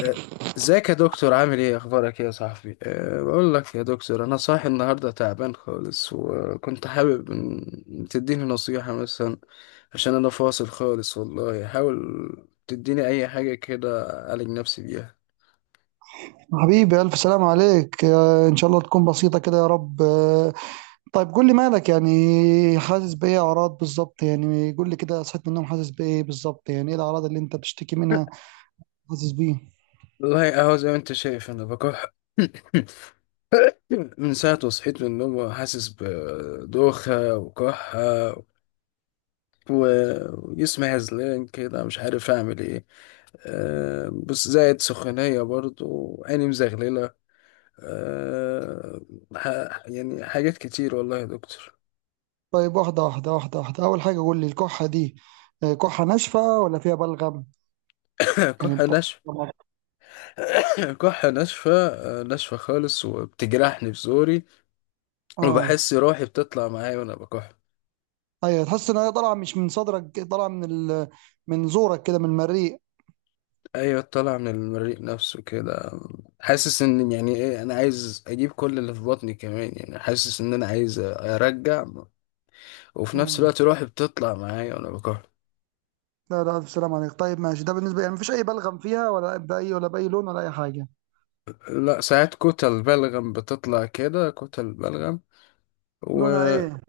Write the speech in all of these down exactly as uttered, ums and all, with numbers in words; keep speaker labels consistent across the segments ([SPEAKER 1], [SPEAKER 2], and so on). [SPEAKER 1] آه، ازيك يا دكتور، عامل ايه؟ اخبارك ايه يا صاحبي؟ أه بقول لك يا دكتور، انا صاحي النهارده تعبان خالص، وكنت حابب ان تديني نصيحة مثلا، عشان انا فاصل خالص والله. حاول تديني اي حاجة كده اعالج نفسي بيها.
[SPEAKER 2] حبيبي ألف سلام عليك آه، إن شاء الله تكون بسيطة كده يا رب. آه، طيب قول لي مالك يعني، حاسس بإيه؟ أعراض بالظبط، يعني قول لي كده صحيت من النوم حاسس بإيه بالظبط، يعني إيه الأعراض اللي أنت بتشتكي منها؟ حاسس بإيه؟
[SPEAKER 1] والله اهو زي ما انت شايف انا بكح من ساعة ما صحيت من النوم وحاسس بدوخة وكحة، و- وجسمي هزلان كده، مش عارف اعمل ايه. آه، بس زائد سخونية، برضو عيني مزغللة. آه، ح- يعني حاجات كتير والله يا دكتور.
[SPEAKER 2] طيب، واحدة واحدة واحدة واحدة، أول حاجة قول لي الكحة دي، آه، كحة ناشفة ولا فيها بلغم؟ يعني
[SPEAKER 1] كحة ناشفة.
[SPEAKER 2] بتطلع؟
[SPEAKER 1] كحة ناشفة، آه، ناشفة خالص، وبتجرحني في زوري،
[SPEAKER 2] آه.
[SPEAKER 1] وبحس روحي بتطلع معايا وأنا بكح.
[SPEAKER 2] أيوة، تحس إن هي طالعة مش من صدرك، طالعة من ال... من زورك كده، من المريء.
[SPEAKER 1] أيوة، طالعة من المريء نفسه كده. حاسس إن يعني إيه، أنا عايز أجيب كل اللي في بطني كمان، يعني حاسس إن أنا عايز أرجع، وفي نفس
[SPEAKER 2] مم.
[SPEAKER 1] الوقت روحي بتطلع معايا وأنا بكح.
[SPEAKER 2] لا لا، ألف سلام عليك. طيب ماشي، ده بالنسبة يعني مفيش أي بلغم فيها، ولا بأي ولا بأي لون ولا أي حاجة؟
[SPEAKER 1] لا، ساعات كتل بلغم بتطلع كده، كتل بلغم،
[SPEAKER 2] لونها ايه؟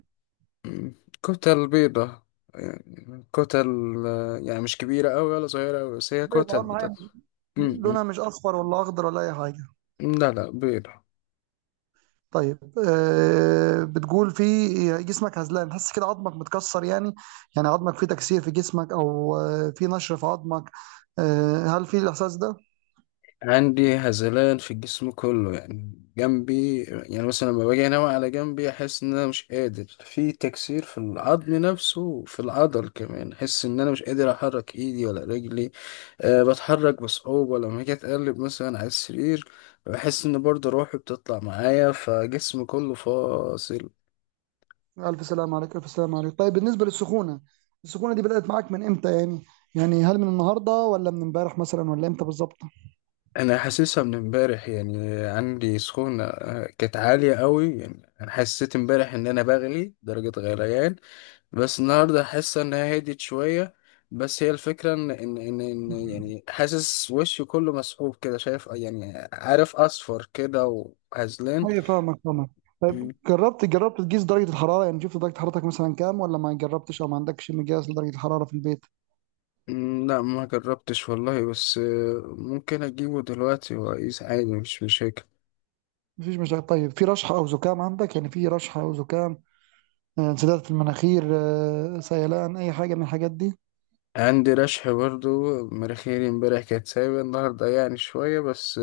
[SPEAKER 1] وكتل بيضة، يعني كتل، آه، يعني مش كبيرة أوي ولا صغيرة أوي، بس هي
[SPEAKER 2] بيضة،
[SPEAKER 1] كتل
[SPEAKER 2] اهم حاجه
[SPEAKER 1] بتطلع. م-
[SPEAKER 2] لونها مش اصفر ولا اخضر ولا اي حاجه.
[SPEAKER 1] م. لا لا، بيضة.
[SPEAKER 2] طيب. آه، بتقول في جسمك هزلان، تحس كده عظمك متكسر يعني؟ يعني عظمك فيه تكسير في جسمك، او آه في نشر في عظمك، آه، هل في الاحساس ده؟
[SPEAKER 1] عندي هزلان في الجسم كله، يعني جنبي، يعني مثلا لما باجي انام على جنبي احس ان انا مش قادر، في تكسير في العظم نفسه وفي العضل كمان، احس ان انا مش قادر احرك ايدي ولا رجلي. أه، بتحرك بصعوبة لما اجي اتقلب مثلا على السرير، بحس ان برضه روحي بتطلع معايا، فجسم كله فاصل.
[SPEAKER 2] الف سلام عليك، الف سلام عليك. طيب بالنسبه للسخونه، السخونه دي بدات معاك من امتى يعني؟ يعني هل من النهارده ولا من امبارح مثلا ولا امتى بالظبط؟
[SPEAKER 1] انا حاسسها من امبارح، يعني عندي سخونة، آه، كانت عالية قوي، يعني انا حسيت امبارح ان انا بغلي درجة غليان، بس النهارده حاسه ان هي هديت شويه. بس هي الفكره ان ان ان, إن يعني حاسس وشي كله مسحوب كده، شايف، يعني عارف اصفر كده وهزلان.
[SPEAKER 2] ايوه، فاهمك فاهمك. طيب
[SPEAKER 1] م-
[SPEAKER 2] جربت جربت تقيس درجة الحرارة؟ يعني شفت درجة حرارتك مثلا كام، ولا ما جربتش او ما عندكش مقياس لدرجة الحرارة في البيت؟
[SPEAKER 1] م- لا، ما جربتش والله، بس آه، ممكن اجيبه دلوقتي واقيس عادي، مش مشاكل.
[SPEAKER 2] مفيش مشاكل. طيب في رشحة او زكام عندك؟ يعني في رشحة او زكام، آه، انسداد في المناخير، آه، سيلان، اي حاجة من الحاجات دي؟
[SPEAKER 1] عندي رشح برضو، مناخيري امبارح كانت سايبة، النهارده يعني شويه بس.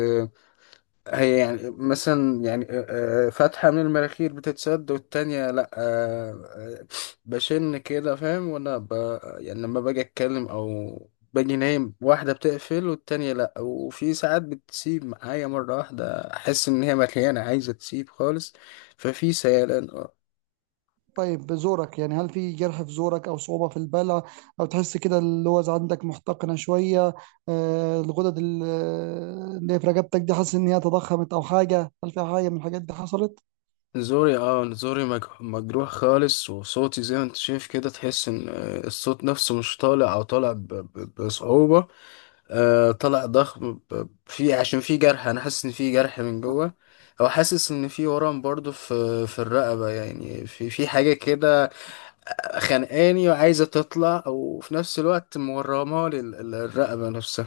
[SPEAKER 1] هي يعني مثلا، يعني آه، آه، فتحة من المناخير بتتسد والتانية لأ. آه، آه، بشن كده، فاهم؟ وأنا ب... يعني لما باجي أتكلم، أو باجي نايم، واحدة بتقفل والتانية لأ، وفي ساعات بتسيب معايا مرة واحدة، أحس إن هي مليانة عايزة تسيب خالص. ففي سيلان اه.
[SPEAKER 2] طيب زورك، يعني هل في جرح في زورك او صعوبة في البلع؟ او تحس كده اللوز عندك محتقنة شوية؟ آه، الغدد ال- آه، اللي في رقبتك دي، حاسس ان هي تضخمت او حاجة؟ هل في حاجة من الحاجات دي حصلت؟
[SPEAKER 1] نزوري اه نزوري مج- مجروح خالص، وصوتي زي ما انت شايف كده، تحس ان آه، الصوت نفسه مش طالع، او طالع ب... ب... بصعوبة. آه طلع ضخم ب- في، عشان في جرح، انا حاسس ان في جرح من جوه، او حاسس ان في ورم برضو في في الرقبه، يعني في في حاجه كده خانقاني وعايزه تطلع، او في نفس الوقت مورمه لي ال- ال- الرقبه نفسها.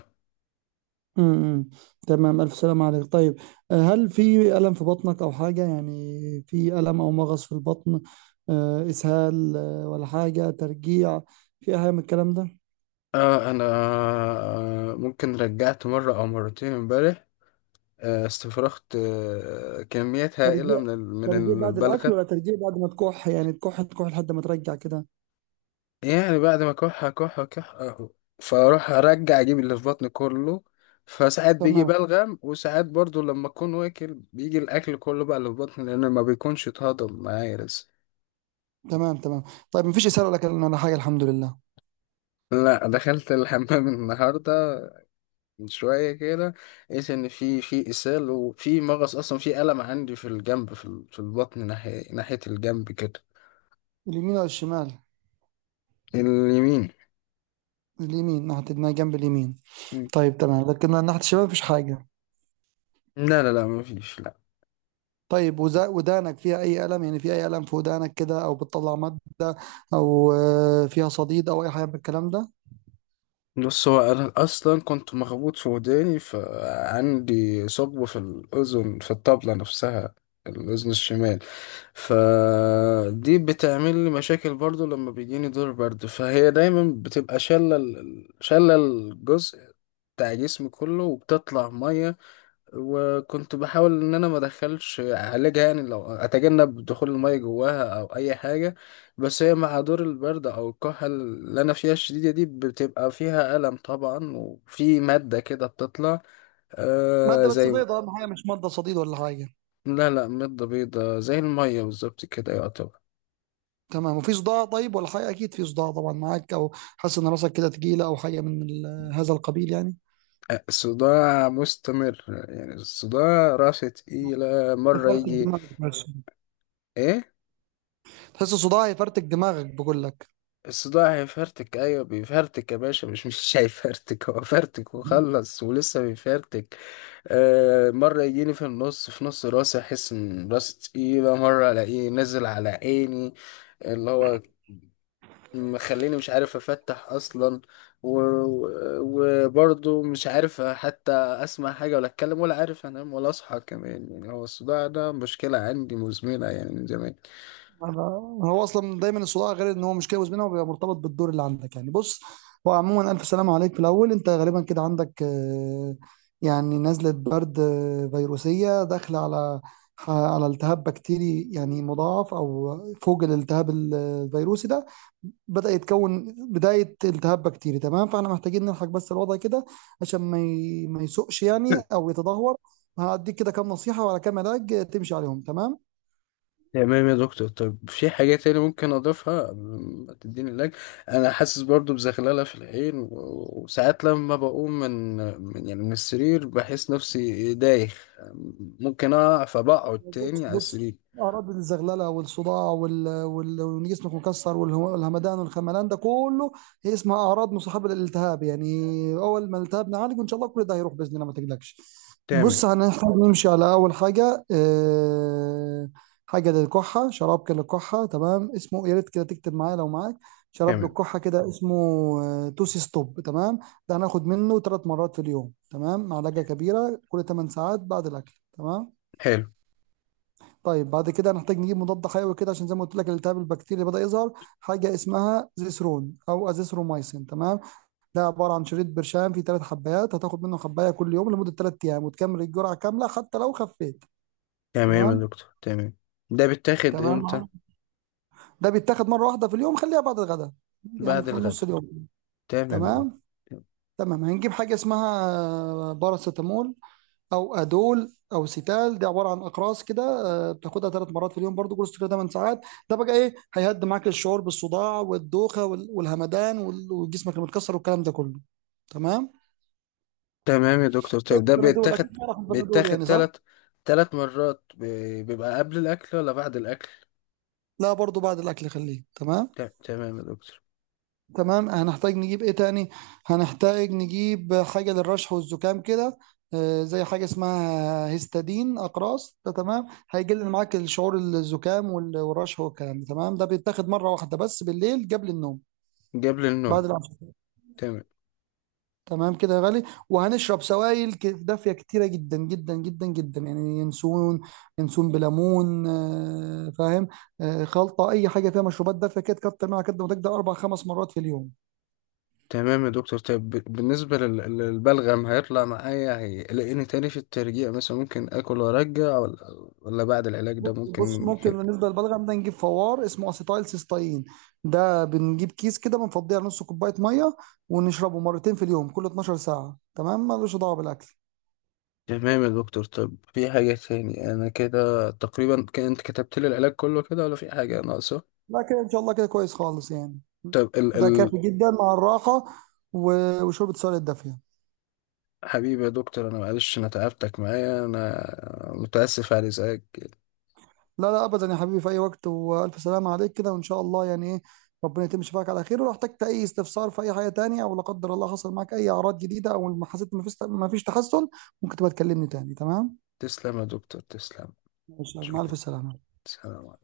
[SPEAKER 2] امم، أمم. تمام، ألف سلام عليك. طيب، آه، هل في ألم في بطنك أو حاجة؟ يعني في ألم أو مغص في البطن، آه، إسهال، آه، ولا حاجة ترجيع، في أي حاجة من الكلام ده؟
[SPEAKER 1] آه انا، آه ممكن رجعت مره او مرتين امبارح، آه استفرغت آه كميات هائله
[SPEAKER 2] ترجيع،
[SPEAKER 1] من ال-
[SPEAKER 2] ترجيع
[SPEAKER 1] من
[SPEAKER 2] بعد الأكل
[SPEAKER 1] البلغم.
[SPEAKER 2] ولا ترجيع بعد ما تكح؟ يعني تكح تكح لحد ما ترجع كده؟
[SPEAKER 1] يعني بعد ما كح كح كح، فاروح ارجع اجيب اللي في بطني كله، فساعات بيجي
[SPEAKER 2] تمام،
[SPEAKER 1] بلغم، وساعات برضو لما اكون واكل بيجي الاكل كله بقى اللي في بطني، لان ما بيكونش اتهضم معايا لسه.
[SPEAKER 2] تمام تمام. طيب مفيش إسهال ولا كلام ولا حاجة الحمد لله؟
[SPEAKER 1] لا، دخلت الحمام النهارده من شويه كده، لقيت ان في في اسهال وفي مغص، اصلا في الم عندي في الجنب، في ال- في البطن، ناحيه ناحيه الجنب كده.
[SPEAKER 2] اليمين ولا الشمال؟
[SPEAKER 1] اليمين.
[SPEAKER 2] اليمين ناحية دماغ، جنب اليمين.
[SPEAKER 1] مم.
[SPEAKER 2] طيب تمام، لكن ناحية الشمال مفيش حاجة.
[SPEAKER 1] لا لا لا، ما فيش، لا.
[SPEAKER 2] طيب، وذا- ودانك فيها أي ألم؟ يعني في أي ألم في ودانك كده، أو بتطلع مادة، أو آه، فيها صديد أو أي حاجة من الكلام ده؟
[SPEAKER 1] بص، هو انا اصلا كنت مخبوط في وداني، فعندي ثقب في الاذن، في الطبله نفسها، الاذن الشمال. فدي بتعمل لي مشاكل برضو، لما بيجيني دور برد فهي دايما بتبقى شاله ال- شاله الجزء بتاع جسمي كله، وبتطلع ميه. وكنت بحاول ان انا ما ادخلش اعالجها، يعني لو اتجنب دخول المية جواها او اي حاجة، بس هي مع دور البرد او الكحة اللي انا فيها الشديدة دي بتبقى فيها ألم طبعا، وفي مادة كده بتطلع، آه
[SPEAKER 2] مادة بس
[SPEAKER 1] زي.
[SPEAKER 2] بيضة أهم حاجة، مش مادة صديد ولا حاجة.
[SPEAKER 1] لا لا، مادة بيضاء زي المية بالظبط كده، يعتبر.
[SPEAKER 2] تمام. وفي صداع طيب ولا حاجة؟ أكيد في صداع طبعا معاك، أو حاسس إن راسك كده تقيلة أو حاجة من ال- هذا القبيل يعني.
[SPEAKER 1] آه، صداع مستمر، يعني الصداع راسه تقيلة مرة
[SPEAKER 2] يفرتك
[SPEAKER 1] يجي.
[SPEAKER 2] دماغك بس؟
[SPEAKER 1] ايه؟
[SPEAKER 2] تحس صداع يفرتك دماغك بقول لك.
[SPEAKER 1] الصداع هيفرتك؟ ايوه بيفرتك يا باشا، مش مش هيفرتك، هو فرتك وخلص، ولسه بيفرتك. آه، مره يجيني في النص، في نص راسي، احس ان راسي تقيله، مره الاقيه نزل على عيني، اللي هو مخليني مش عارف افتح اصلا، و- و- وبرضه مش عارف حتى اسمع حاجه، ولا اتكلم، ولا عارف انام ولا اصحى كمان، يعني هو الصداع ده مشكله عندي مزمنه يعني من زمان.
[SPEAKER 2] أنا- هو اصلا دايما الصداع، غير ان هو مش جاوز منها وبيبقى مرتبط بالدور اللي عندك يعني. بص، هو عموما الف سلامه عليك. في الاول انت غالبا كده عندك آه، يعني نزله برد آه، فيروسيه، داخله على على التهاب بكتيري، يعني مضاعف، او فوق الالتهاب ال- الفيروسي ده بدأ يتكون بداية التهاب بكتيري. تمام، فاحنا محتاجين نلحق بس الوضع كده عشان ما ي... ما يسوقش يعني، او يتدهور. هديك كده كام نصيحة وعلى كام علاج تمشي عليهم، تمام.
[SPEAKER 1] تمام يا دكتور، طب في حاجة تاني ممكن أضيفها قبل ما تديني اللاج. أنا حاسس برضو بزغللة في العين، و- وساعات لما بقوم من من- يعني من السرير بحس نفسي دايخ، ممكن أقع، فبقعد
[SPEAKER 2] بص
[SPEAKER 1] تاني على
[SPEAKER 2] بص،
[SPEAKER 1] السرير.
[SPEAKER 2] اراضي الزغلله والصداع وال... وال... وان جسمك مكسر والهمدان والخملان ده كله، هي اسمها اعراض مصاحبه للالتهاب يعني. اول ما الالتهاب نعالجه ان شاء الله كل ده هيروح باذن الله، ما تقلقش.
[SPEAKER 1] تمام.
[SPEAKER 2] بص، هنحتاج نمشي على اول حاجه، آه، حاجه للكحه، شراب كده للكحه، تمام، اسمه، يا ريت كده تكتب معايا لو معاك. شراب
[SPEAKER 1] تمام.
[SPEAKER 2] للكحه كده اسمه آه، توسي ستوب. تمام، ده هناخد منه ثلاث مرات في اليوم، تمام، معلقه كبيره كل 8 ساعات بعد الاكل. تمام.
[SPEAKER 1] حلو.
[SPEAKER 2] طيب بعد كده هنحتاج نجيب مضاد حيوي كده، عشان زي ما قلت لك الالتهاب البكتيري بدأ يظهر. حاجة اسمها زيسرون أو أزيثروميسين، تمام. ده عبارة عن شريط برشام فيه ثلاث حبايات، هتاخد منه حباية كل يوم لمدة ثلاث أيام وتكمل الجرعة كاملة حتى لو خفيت.
[SPEAKER 1] تمام يا
[SPEAKER 2] تمام،
[SPEAKER 1] دكتور. تمام. ده بيتاخد إمتى؟
[SPEAKER 2] تمام. ده بيتاخد مرة واحدة في اليوم، خليها بعد الغداء، يعني
[SPEAKER 1] بعد
[SPEAKER 2] في نص
[SPEAKER 1] الغداء.
[SPEAKER 2] اليوم.
[SPEAKER 1] تمام يا دكتور.
[SPEAKER 2] تمام. تمام، هنجيب حاجة اسمها باراسيتامول او ادول او سيتال، دي عباره عن اقراص كده، آه، بتاخدها ثلاث مرات في اليوم برضو، كورس كده 8 ساعات. ده بقى ايه، هيهدي معاك الشعور بالصداع والدوخه وال- والهمدان وال- وجسمك المتكسر والكلام ده كله. تمام،
[SPEAKER 1] تمام يا دكتور،
[SPEAKER 2] زي
[SPEAKER 1] طيب ده
[SPEAKER 2] البنادول،
[SPEAKER 1] بيتاخد
[SPEAKER 2] اكيد تعرف البنادول
[SPEAKER 1] بيتاخد
[SPEAKER 2] يعني صح؟
[SPEAKER 1] تلات، تلات مرات بي- بيبقى قبل الأكل ولا بعد الأكل؟
[SPEAKER 2] لا، برضو بعد الاكل خليه. تمام.
[SPEAKER 1] ت- تمام يا دكتور.
[SPEAKER 2] تمام، هنحتاج نجيب ايه تاني، هنحتاج نجيب حاجة للرشح والزكام كده، آه، زي حاجة اسمها هيستادين أقراص ده. تمام، هيقلل معاك الشعور الزكام وال- والرشح والكلام ده. تمام، ده بيتاخد مرة واحدة بس بالليل قبل النوم،
[SPEAKER 1] قبل النوم.
[SPEAKER 2] بعد العشاء.
[SPEAKER 1] تمام.
[SPEAKER 2] تمام كده يا غالي. وهنشرب سوائل ك- دافية كتيرة جدا جدا جدا جدا، يعني ينسون، ينسون بليمون، آه، فاهم؟ آه، خلطة، أي حاجة فيها مشروبات دافية كده تكتر منها قد ما تقدر، أربع خمس مرات في اليوم.
[SPEAKER 1] تمام يا دكتور، طيب ب- بالنسبة لل- للبلغم، هيطلع معايا؟ هيلاقيني تاني في الترجيع مثلا؟ ممكن آكل وأرجع؟ ولا ولا بعد العلاج ده
[SPEAKER 2] بص بص،
[SPEAKER 1] ممكن
[SPEAKER 2] ممكن
[SPEAKER 1] كده؟
[SPEAKER 2] بالنسبه للبلغم ده نجيب فوار اسمه اسيتايل سيستاين. ده بنجيب كيس كده بنفضيه على نص كوبايه ميه، ونشربه مرتين في اليوم كل اتناشر ساعة ساعه، تمام، ملوش دعوه بالاكل.
[SPEAKER 1] تمام يا دكتور، طب في حاجة تاني؟ أنا كده تقريبا، ك- أنت كتبت لي العلاج كله كده ولا في حاجة ناقصة؟
[SPEAKER 2] لا كده ان شاء الله كده كويس خالص يعني،
[SPEAKER 1] طب ال
[SPEAKER 2] ده
[SPEAKER 1] ال...
[SPEAKER 2] كافي جدا مع الراحه و- وشرب السوائل الدافيه.
[SPEAKER 1] حبيبي يا دكتور، أنا معلش أنا تعبتك معايا، أنا متأسف على إزعاجك.
[SPEAKER 2] لا لا ابدا يا حبيبي، في اي وقت، والف سلامه عليك كده، وان شاء الله يعني ايه، ربنا يتم شفاك على خير. ولو احتجت اي استفسار في اي حاجه تانية، او لا قدر الله حصل معاك اي اعراض جديده او ما حسيت، ما فيش ما فيش تحسن، ممكن تبقى تكلمني تاني، تمام؟
[SPEAKER 1] تسلم يا دكتور، تسلم.
[SPEAKER 2] ماشي، مع
[SPEAKER 1] شكرا.
[SPEAKER 2] الف سلامه.
[SPEAKER 1] سلام.